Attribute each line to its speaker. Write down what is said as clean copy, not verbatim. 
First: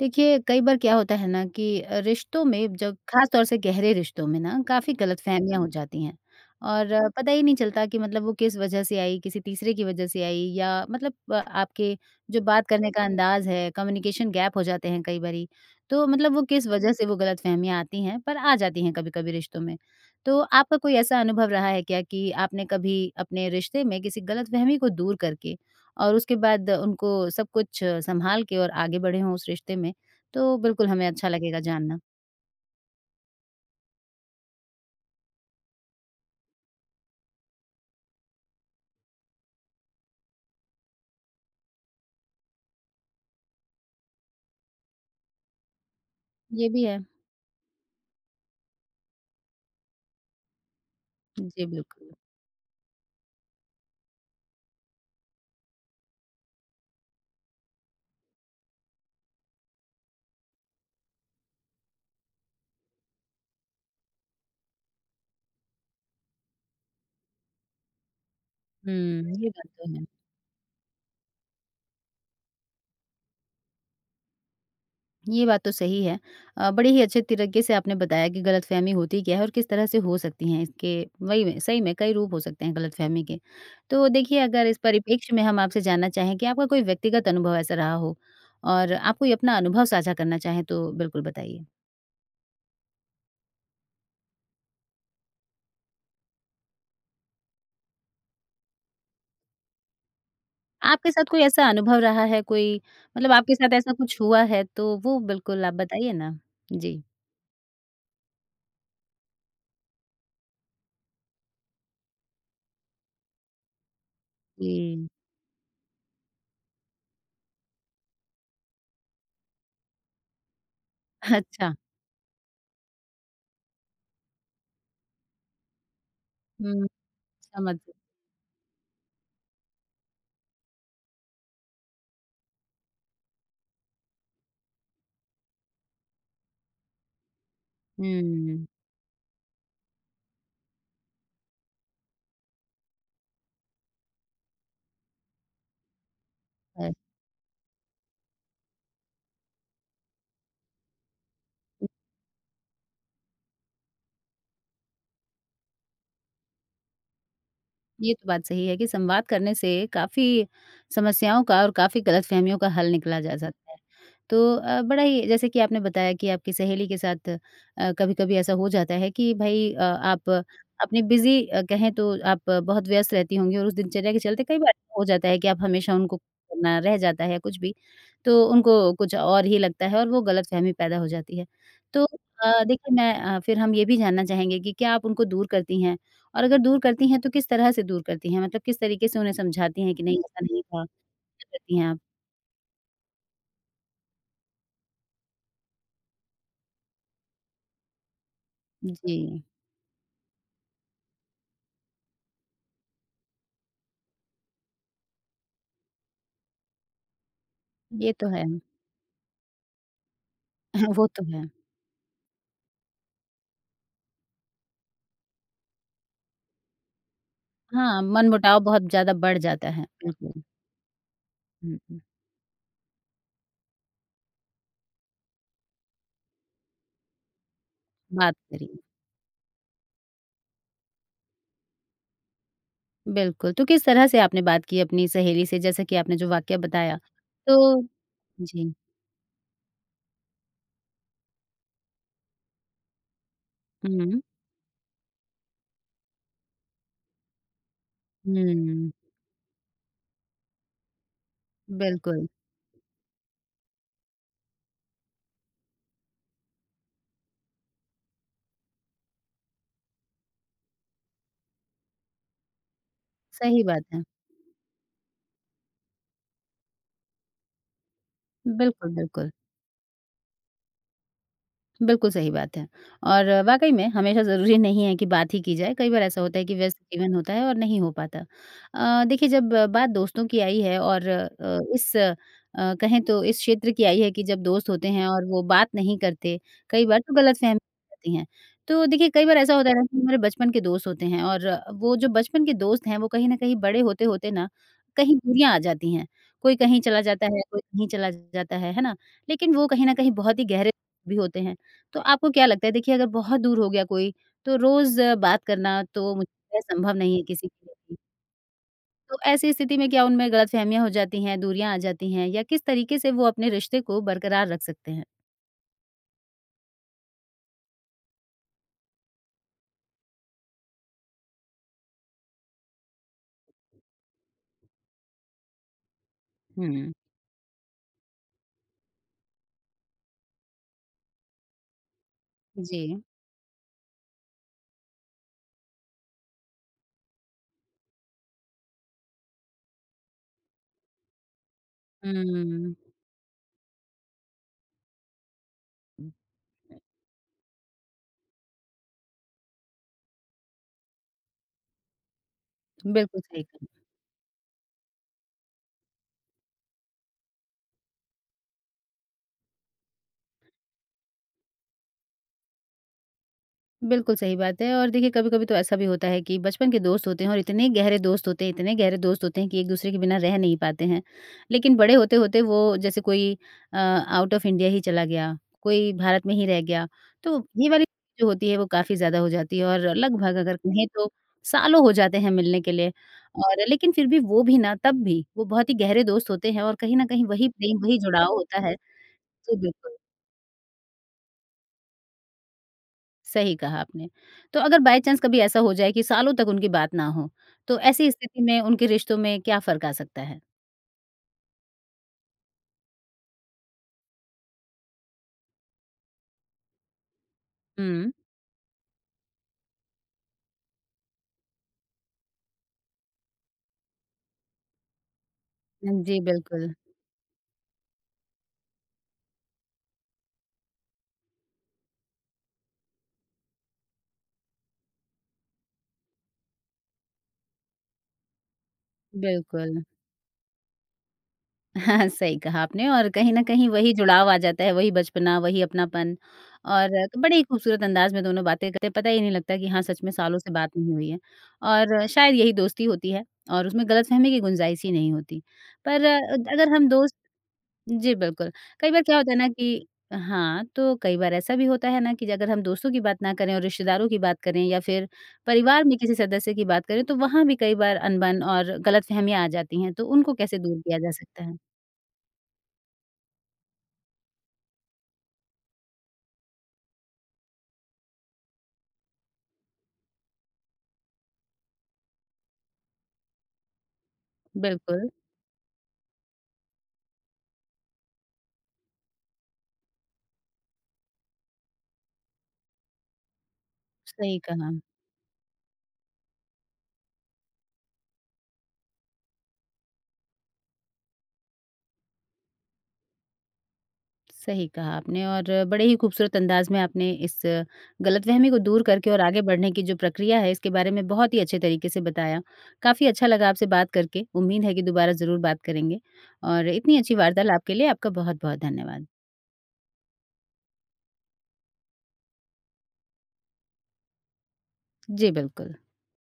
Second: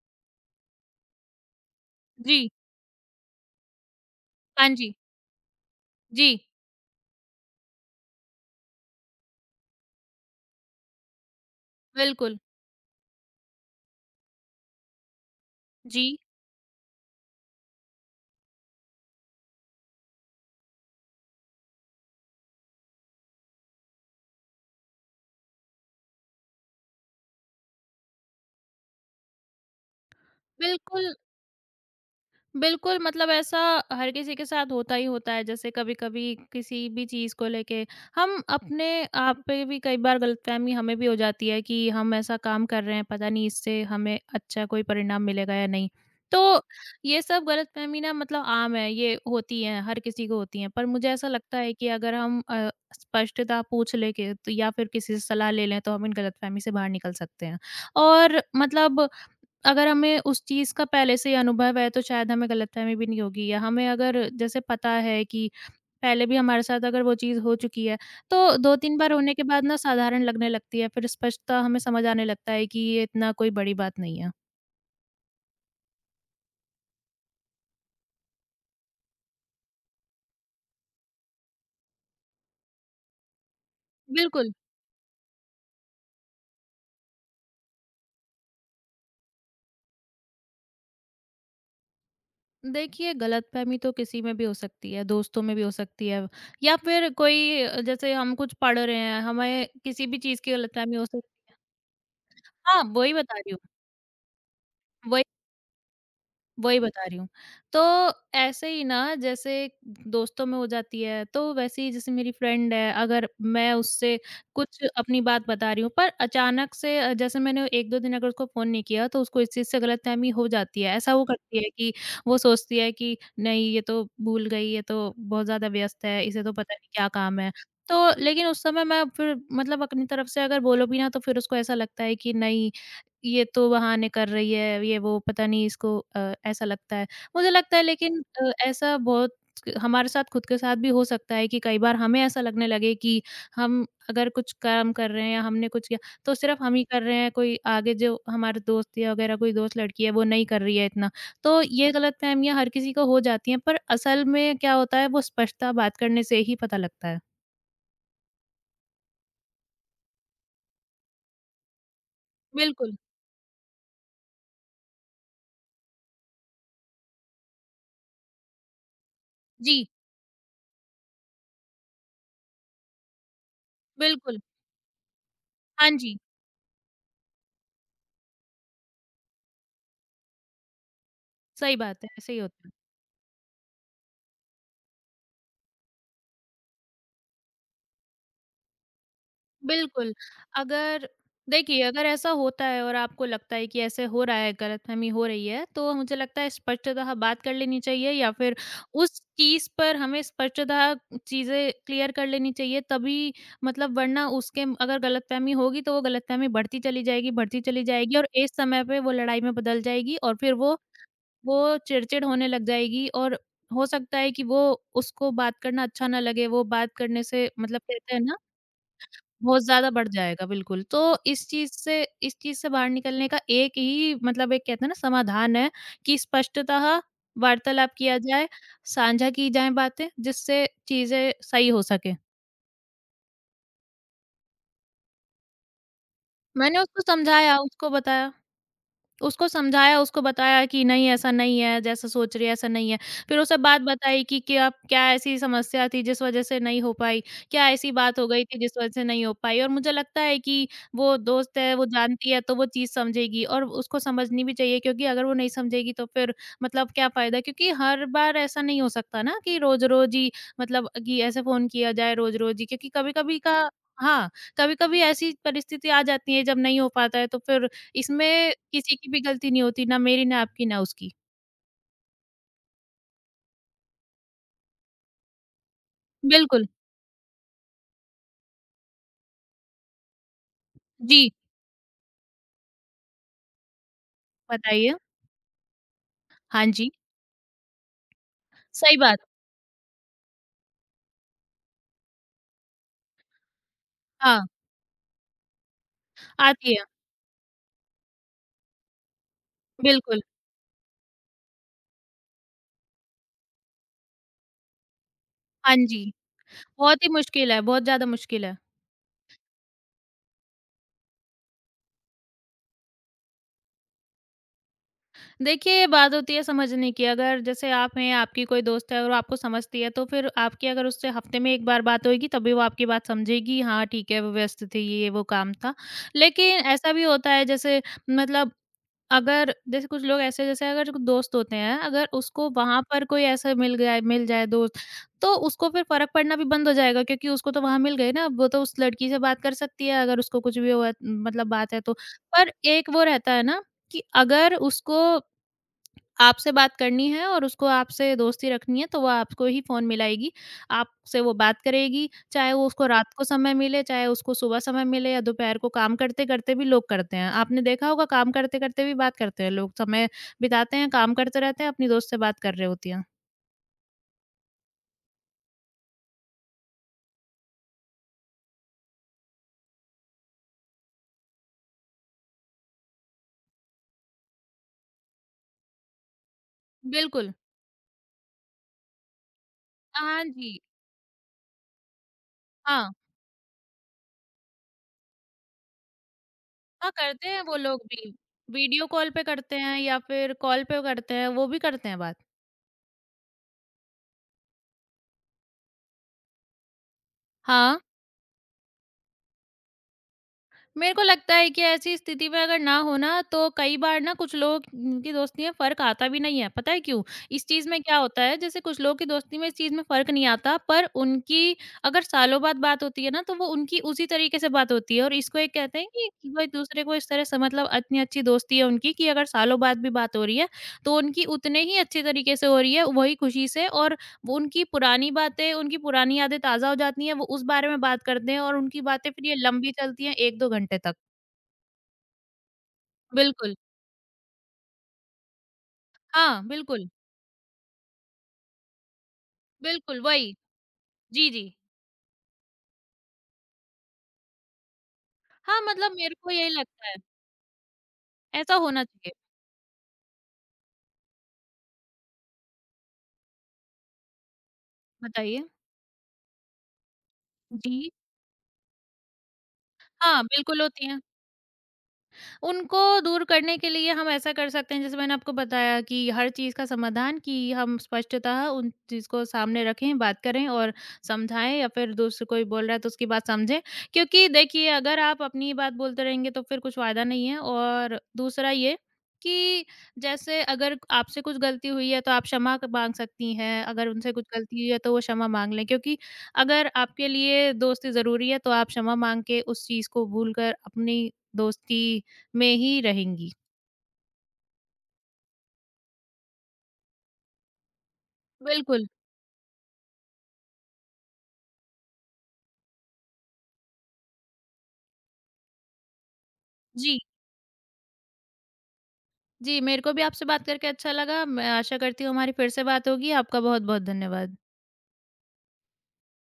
Speaker 1: देखिए, कई बार क्या होता है ना कि रिश्तों
Speaker 2: जी,
Speaker 1: में जब ख़ास तौर से गहरे रिश्तों में ना
Speaker 2: हाँ
Speaker 1: काफ़ी
Speaker 2: जी।
Speaker 1: गलतफ़हमियाँ हो हुँ। जाती हैं
Speaker 2: जी,
Speaker 1: और पता ही नहीं चलता कि मतलब वो किस वजह से आई, किसी तीसरे की वजह से आई या मतलब आपके
Speaker 2: बिल्कुल।
Speaker 1: जो बात करने का अंदाज़ है, कम्युनिकेशन गैप हो जाते हैं कई बारी। तो
Speaker 2: जी,
Speaker 1: मतलब वो किस वजह से वो गलतफ़हमियाँ आती हैं, पर आ जाती हैं कभी-कभी रिश्तों में। तो आपका कोई ऐसा अनुभव रहा है क्या कि आपने कभी अपने रिश्ते में किसी गलतफ़हमी को दूर करके और उसके बाद उनको सब कुछ सँभाल के और आगे बढ़े हों उस रिश्ते में, तो बिल्कुल हमें
Speaker 2: बिल्कुल,
Speaker 1: अच्छा लगेगा जानना।
Speaker 2: बिल्कुल, मतलब ऐसा हर किसी के साथ होता ही होता है। जैसे कभी-कभी किसी भी चीज़ को लेके हम अपने आप पे भी कई बार गलतफ़हमी हमें भी हो जाती है कि हम ऐसा काम कर रहे हैं, पता नहीं इससे हमें अच्छा कोई परिणाम मिलेगा या नहीं। तो
Speaker 1: ये भी है।
Speaker 2: ये सब गलतफ़हमी ना मतलब आम है, ये होती है, हर किसी को होती है। पर मुझे ऐसा लगता
Speaker 1: जी,
Speaker 2: है कि
Speaker 1: बिल्कुल।
Speaker 2: अगर हम स्पष्टता पूछ लेके तो या फिर किसी से सलाह ले लें, तो हम इन गलतफ़हमी से बाहर निकल सकते हैं। और मतलब अगर हमें उस चीज़ का पहले से ही अनुभव है, तो शायद हमें गलतफ़हमी भी नहीं होगी या हमें अगर जैसे पता है कि पहले भी हमारे साथ अगर वो चीज़ हो चुकी है, तो
Speaker 1: हुँ,
Speaker 2: 2-3 बार होने के
Speaker 1: ये
Speaker 2: बाद
Speaker 1: बात
Speaker 2: ना
Speaker 1: तो है।
Speaker 2: साधारण लगने लगती है, फिर स्पष्टता हमें समझ आने लगता है कि ये इतना कोई बड़ी बात नहीं है।
Speaker 1: ये बात तो सही है। बड़े ही अच्छे तरीके से आपने बताया कि गलतफ़हमी होती क्या है और किस तरह से हो सकती हैं इसके वही में सही में कई रूप हो सकते हैं गलतफ़हमी के। तो देखिए
Speaker 2: बिल्कुल।
Speaker 1: अगर इस परिप्रेक्ष्य में हम आपसे जानना चाहें कि आपका कोई व्यक्तिगत अनुभव ऐसा रहा हो और आप कोई अपना अनुभव साझा करना चाहें तो बिल्कुल बताइए?
Speaker 2: देखिए, गलतफ़हमी तो किसी में भी हो सकती है, दोस्तों में भी हो सकती है या फिर कोई जैसे हम कुछ पढ़ रहे हैं, हमें किसी भी चीज़ की गलतफ़हमी हो
Speaker 1: आपके साथ
Speaker 2: सकती
Speaker 1: कोई
Speaker 2: है।
Speaker 1: ऐसा अनुभव रहा है कोई
Speaker 2: हाँ, वही
Speaker 1: मतलब
Speaker 2: बता रही
Speaker 1: आपके
Speaker 2: हूँ।
Speaker 1: साथ ऐसा कुछ हुआ है तो वो
Speaker 2: वही
Speaker 1: बिल्कुल आप बताइए ना?
Speaker 2: वही
Speaker 1: जी।
Speaker 2: बता रही हूँ। तो ऐसे ही ना जैसे दोस्तों में हो जाती है, तो वैसे ही जैसे मेरी फ्रेंड है, अगर मैं उससे कुछ
Speaker 1: जी।
Speaker 2: अपनी बात बता रही हूँ, पर अचानक से जैसे मैंने 1-2 दिन अगर उसको फ़ोन नहीं किया, तो उसको इस चीज़ से गलतफ़हमी हो जाती है। ऐसा वो करती है
Speaker 1: अच्छा।
Speaker 2: कि वो सोचती है कि नहीं ये तो भूल गई, ये तो बहुत ज़्यादा व्यस्त है, इसे तो पता
Speaker 1: हुँ,
Speaker 2: नहीं क्या काम है।
Speaker 1: समझ
Speaker 2: तो लेकिन उस समय मैं फिर मतलब अपनी तरफ से अगर बोलो भी ना, तो फिर उसको ऐसा लगता है कि नहीं ये तो बहाने कर रही है, ये वो पता नहीं इसको ऐसा लगता है। मुझे लगता है लेकिन
Speaker 1: हुँ,
Speaker 2: ऐसा बहुत हमारे साथ खुद के साथ भी हो सकता है कि कई बार हमें ऐसा लगने लगे कि हम अगर कुछ काम कर रहे हैं या हमने कुछ किया, तो सिर्फ़ हम
Speaker 1: अ
Speaker 2: ही कर रहे हैं, कोई आगे जो हमारे दोस्त या वगैरह कोई दोस्त लड़की है, वो नहीं कर रही है इतना। तो ये गलतफ़हमियाँ हर किसी को हो जाती हैं, पर असल में क्या होता है वो स्पष्टता बात करने से ही पता लगता है।
Speaker 1: ये तो बात सही है कि संवाद करने से काफ़ी समस्याओं का और काफ़ी गलतफ़हमियों का हल
Speaker 2: बिल्कुल।
Speaker 1: निकला जा सकता है। तो बड़ा ही जैसे कि आपने बताया कि आपकी सहेली के साथ कभी-कभी ऐसा हो जाता है कि भई
Speaker 2: जी,
Speaker 1: आप अपनी बिज़ी कहें तो आप बहुत व्यस्त रहती होंगी और उस दिनचर्या के
Speaker 2: बिल्कुल।
Speaker 1: चलते कई बार ऐसा हो जाता है कि आप
Speaker 2: हाँ
Speaker 1: हमेशा उनको
Speaker 2: जी,
Speaker 1: करना रह जाता है कुछ भी, तो उनको कुछ और ही लगता है और वो गलतफ़हमी पैदा हो जाती है।
Speaker 2: सही
Speaker 1: तो
Speaker 2: बात है, ऐसे ही होता है।
Speaker 1: देखिए मैं फिर हम ये भी जानना चाहेंगे कि क्या आप उनको दूर करती हैं और अगर दूर करती हैं तो किस तरह से दूर करती हैं? मतलब किस तरीके से उन्हें समझाती हैं कि
Speaker 2: बिल्कुल,
Speaker 1: नहीं ऐसा नहीं था,
Speaker 2: अगर
Speaker 1: क्या करती
Speaker 2: देखिए,
Speaker 1: हैं आप?
Speaker 2: अगर ऐसा होता है और आपको लगता है कि ऐसे हो रहा है, गलतफ़हमी हो रही है, तो मुझे लगता है स्पष्टतः बात कर लेनी चाहिए या फिर उस
Speaker 1: जी,
Speaker 2: चीज़ पर हमें स्पष्टतः चीज़ें क्लियर कर लेनी चाहिए तभी मतलब वरना उसके अगर गलतफ़हमी होगी तो वो गलतफ़हमी बढ़ती चली
Speaker 1: ये
Speaker 2: जाएगी
Speaker 1: तो
Speaker 2: और
Speaker 1: है।
Speaker 2: एक समय पे वो लड़ाई में बदल जाएगी और फिर वो
Speaker 1: वो तो है।
Speaker 2: वो चिड़चिड़ होने लग जाएगी और हो सकता है कि वो उसको बात करना अच्छा ना लगे, वो बात करने से मतलब
Speaker 1: हाँ,
Speaker 2: कहते हैं ना
Speaker 1: मनमुटाव बहुत ज़्यादा बढ़
Speaker 2: बहुत
Speaker 1: जाता है।
Speaker 2: ज़्यादा बढ़
Speaker 1: बिल्कुल।
Speaker 2: जाएगा, बिल्कुल। तो
Speaker 1: हुँ, हुँ।
Speaker 2: इस चीज़ से बाहर निकलने का एक ही मतलब एक कहते हैं ना समाधान है कि स्पष्टतः वार्तालाप किया
Speaker 1: बात
Speaker 2: जाए,
Speaker 1: करिए।
Speaker 2: साझा की जाएँ बातें, जिससे चीज़ें सही हो सके।
Speaker 1: बिल्कुल, तो किस तरह से आपने बात की अपनी सहेली से जैसा कि आपने जो वाकया
Speaker 2: मैंने
Speaker 1: बताया?
Speaker 2: उसको समझाया,
Speaker 1: तो
Speaker 2: उसको बताया।
Speaker 1: जी।
Speaker 2: उसको समझाया, उसको बताया कि नहीं ऐसा नहीं है, जैसा सोच रही है ऐसा नहीं है। फिर उसे बात
Speaker 1: हुँ,
Speaker 2: बताई कि क्या क्या ऐसी समस्या थी जिस वज़ह से नहीं हो पाई? क्या ऐसी बात हो गई थी जिस वज़ह
Speaker 1: हुँ।
Speaker 2: से नहीं हो पाई? और मुझे लगता है कि वो दोस्त है, वो
Speaker 1: बिल्कुल,
Speaker 2: जानती है तो वो चीज़ समझेगी और उसको समझनी भी चाहिए क्योंकि अगर वो नहीं समझेगी तो फिर मतलब क्या फ़ायदा? क्योंकि हर बार ऐसा नहीं हो सकता ना कि रोज़-रोज़ ही मतलब कि ऐसे फ़ोन किया जाए रोज़-रोज़ ही क्योंकि कभी-कभी
Speaker 1: सही
Speaker 2: का
Speaker 1: बात है।
Speaker 2: हाँ, कभी-कभी ऐसी परिस्थिति आ जाती है जब नहीं हो पाता है तो फिर इसमें
Speaker 1: बिल्कुल,
Speaker 2: किसी की भी
Speaker 1: बिल्कुल।
Speaker 2: गलती नहीं होती, ना मेरी, ना आपकी, ना उसकी।
Speaker 1: बिल्कुल सही बात है। और वाक़ई में हमेशा ज़रूरी नहीं है कि बात ही की जाए, कई बार ऐसा होता है कि
Speaker 2: बिल्कुल,
Speaker 1: व्यस्त जीवन होता है और नहीं हो पाता। देखिए जब बात दोस्तों की आई है और
Speaker 2: जी,
Speaker 1: कहें तो इस क्षेत्र की आई है कि जब दोस्त होते
Speaker 2: बताइए।
Speaker 1: हैं और वो बात नहीं करते,
Speaker 2: हाँ
Speaker 1: कई
Speaker 2: जी,
Speaker 1: बार तो गलतफ़हमी हो जाती हैं। तो
Speaker 2: सही
Speaker 1: देखिए
Speaker 2: बात।
Speaker 1: कई बार ऐसा होता है ना कि हमारे बचपन के दोस्त होते हैं और वो जो बचपन के दोस्त हैं, वो कहीं न कहीं बड़े होते-होते
Speaker 2: हाँ,
Speaker 1: ना, कहीं दूरियाँ आ जाती हैं। कोई
Speaker 2: आती
Speaker 1: कहीं
Speaker 2: है,
Speaker 1: चला जाता है, कोई कहीं चला जाता है ना? लेकिन वो कहीं न कहीं
Speaker 2: बिल्कुल।
Speaker 1: बहुत ही गहरे भी होते हैं। तो आपको क्या लगता है देखिए अगर बहुत दूर हो गया कोई, तो रोज़ बात
Speaker 2: हाँ
Speaker 1: करना
Speaker 2: जी,
Speaker 1: तो मुझे लगता है संभव
Speaker 2: बहुत ही
Speaker 1: नहीं है किसी
Speaker 2: मुश्किल है,
Speaker 1: के लिए
Speaker 2: बहुत
Speaker 1: भी।
Speaker 2: ज़्यादा मुश्किल है।
Speaker 1: तो ऐसी स्थिति में क्या उनमें गलतफ़हमियाँ हो जाती हैं, दूरियाँ आ जाती हैं या किस तरीके से वो अपने रिश्ते को बरकरार रख सकते हैं?
Speaker 2: देखिए, ये बात होती है समझने की, अगर जैसे आप हैं, आपकी कोई दोस्त है और वो आपको समझती है, तो फिर आपकी अगर उससे हफ़्ते में 1 बार बात होएगी, तभी वो आपकी बात समझेगी, हाँ, ठीक है, वो व्यस्त थी, ये वो काम था। लेकिन
Speaker 1: हुँ,
Speaker 2: ऐसा भी होता है, जैसे मतलब अगर जैसे कुछ लोग ऐसे जैसे अगर जो दोस्त होते हैं, अगर उसको
Speaker 1: जी।
Speaker 2: वहाँ पर कोई ऐसा मिल जाए दोस्त, तो उसको फिर फ़र्क पड़ना भी बंद हो जाएगा क्योंकि उसको तो वहाँ मिल गए ना, वो तो उस लड़की से बात कर सकती है अगर उसको कुछ भी हुआ मतलब बात है तो। पर
Speaker 1: हुँ।
Speaker 2: एक वो रहता है ना कि अगर उसको आपसे बात करनी है और उसको आपसे दोस्ती रखनी है, तो वो आपको ही फ़ोन मिलाएगी। आपसे वो बात करेगी, चाहे वो उसको रात
Speaker 1: बिल्कुल
Speaker 2: को
Speaker 1: सही
Speaker 2: समय
Speaker 1: कहा।
Speaker 2: मिले, चाहे उसको सुबह समय मिले या दोपहर को काम करते-करते भी लोग करते हैं। आपने देखा होगा काम करते-करते भी बात करते हैं लोग, समय बिताते हैं, काम करते रहते हैं, अपनी दोस्त से बात कर रहे होती हैं।
Speaker 1: बिल्कुल सही बात है और देखिए कभी-कभी तो ऐसा भी होता है कि बचपन के दोस्त होते हैं और इतने गहरे दोस्त होते हैं, इतने गहरे दोस्त होते हैं कि एक-दूसरे के बिना रह नहीं पाते हैं। लेकिन बड़े होते-होते वो जैसे कोई आउट ऑफ इंडिया ही चला गया, कोई भारत में ही रह गया,
Speaker 2: बिल्कुल।
Speaker 1: तो ये वाली जो होती है वो काफ़ी ज़्यादा हो जाती है और
Speaker 2: हाँ
Speaker 1: लगभग अगर
Speaker 2: जी।
Speaker 1: कहें तो सालों हो जाते हैं मिलने के लिए
Speaker 2: हाँ।
Speaker 1: और लेकिन फिर भी वो भी ना तब भी वो बहुत ही गहरे दोस्त होते हैं और
Speaker 2: हाँ,
Speaker 1: कहीं न कहीं
Speaker 2: करते हैं
Speaker 1: वही
Speaker 2: वो
Speaker 1: प्रेम,
Speaker 2: लोग
Speaker 1: वही
Speaker 2: भी।
Speaker 1: जुड़ाव होता है।
Speaker 2: वीडियो कॉल पे
Speaker 1: जी,
Speaker 2: करते हैं
Speaker 1: बिल्कुल।
Speaker 2: या फिर कॉल पे करते हैं, वो भी करते हैं बात।
Speaker 1: सही कहा आपने। तो अगर बाय चांस कभी ऐसा हो जाए कि सालों तक उनकी बात ना हो, तो
Speaker 2: हाँ।
Speaker 1: ऐसी स्थिति में उनके रिश्तों में क्या फ़र्क आ सकता है?
Speaker 2: मेरे को लगता है कि ऐसी स्थिति में अगर ना हो ना तो कई बार ना कुछ लोग की दोस्ती में फर्क आता भी नहीं है पता है क्यों इस चीज में क्या
Speaker 1: हुँ।
Speaker 2: होता है जैसे कुछ लोग की दोस्ती में इस चीज में फर्क नहीं आता पर उनकी अगर सालों बाद बात होती है ना तो वो उनकी उसी तरीके से बात होती है और इसको एक कहते हैं कि
Speaker 1: जी,
Speaker 2: कि वो एक
Speaker 1: बिल्कुल,
Speaker 2: दूसरे को इस तरह से मतलब इतनी अच्छी दोस्ती है उनकी कि अगर सालों बाद भी बात हो रही है तो उनकी उतने ही अच्छे तरीके से हो रही है वही खुशी से और वो उनकी पुरानी बातें, उनकी पुरानी यादें ताज़ा हो जाती हैं, वो उस बारे में बात करते हैं और उनकी बातें फिर ये लंबी
Speaker 1: बिल्कुल।
Speaker 2: चलती हैं 1-2 घंटे तक।
Speaker 1: हाँ, सही कहा आपने और कहीं न
Speaker 2: बिल्कुल।
Speaker 1: कहीं वही जुड़ाव आ जाता है, वही बचपना, वही अपनापन
Speaker 2: हाँ,
Speaker 1: और
Speaker 2: बिल्कुल।
Speaker 1: तो बड़े ही खूबसूरत अंदाज़ में दोनों बातें करते हैं, पता ही नहीं लगता कि हाँ,
Speaker 2: बिल्कुल,
Speaker 1: सच में
Speaker 2: वही।
Speaker 1: सालों से बात नहीं हुई है
Speaker 2: जी, जी।
Speaker 1: और शायद यही दोस्ती होती है और उसमें गलतफ़हमी की गुंजाइश ही नहीं होती।
Speaker 2: हाँ, मतलब
Speaker 1: पर
Speaker 2: मेरे को यही
Speaker 1: अगर
Speaker 2: लगता
Speaker 1: हम
Speaker 2: है।
Speaker 1: दोस्त जी, बिल्कुल।
Speaker 2: ऐसा होना
Speaker 1: कई बार
Speaker 2: चाहिए।
Speaker 1: क्या होता है ना कि हाँ, तो कई बार ऐसा भी होता है ना कि अगर हम दोस्तों की बात ना करें और रिश्तेदारों की बात करें या फिर
Speaker 2: बताइए।
Speaker 1: परिवार में किसी सदस्य की बात करें, तो वहाँ भी कई
Speaker 2: जी।
Speaker 1: बार अनबन और गलतफ़हमियाँ आ जाती हैं, तो
Speaker 2: हाँ,
Speaker 1: उनको कैसे
Speaker 2: बिल्कुल
Speaker 1: दूर
Speaker 2: होती
Speaker 1: किया
Speaker 2: हैं।
Speaker 1: जा सकता है?
Speaker 2: उनको दूर करने के लिए हम ऐसा कर सकते हैं जैसे मैंने आपको बताया कि हर चीज़ का समाधान कि हम स्पष्टतः उन चीज़ को सामने रखें, बात करें और समझाएँ या फिर दूसरा कोई बोल रहा है तो उसकी बात समझें। क्योंकि देखिए अगर
Speaker 1: बिल्कुल,
Speaker 2: आप अपनी बात बोलते रहेंगे तो फिर कुछ फ़ायदा नहीं है और दूसरा ये कि जैसे अगर आपसे कुछ गलती हुई है तो आप क्षमा क माँग सकती हैं, अगर उनसे कुछ
Speaker 1: सही
Speaker 2: गलती हुई
Speaker 1: कहा।
Speaker 2: है तो वो क्षमा माँग लें क्योंकि अगर आपके लिए दोस्ती ज़रूरी है तो आप क्षमा माँग के उस चीज़ को भूलकर अपनी दोस्ती में ही रहेंगी।
Speaker 1: सही कहा आपने और बड़े ही खूबसूरत अंदाज में आपने इस गलतफहमी को दूर
Speaker 2: बिल्कुल,
Speaker 1: करके और आगे बढ़ने की जो प्रक्रिया है इसके बारे में बहुत ही अच्छे तरीके से बताया। काफ़ी अच्छा लगा आपसे बात करके, उम्मीद है कि दोबारा ज़रूर बात करेंगे और इतनी
Speaker 2: जी,
Speaker 1: अच्छी वार्तालाप के लिए आपका बहुत-बहुत धन्यवाद।
Speaker 2: जी, मेरे को भी आपसे बात करके अच्छा लगा। मैं आशा करती हूँ हमारी फिर से बात होगी। आपका बहुत-बहुत धन्यवाद।
Speaker 1: जी, बिल्कुल।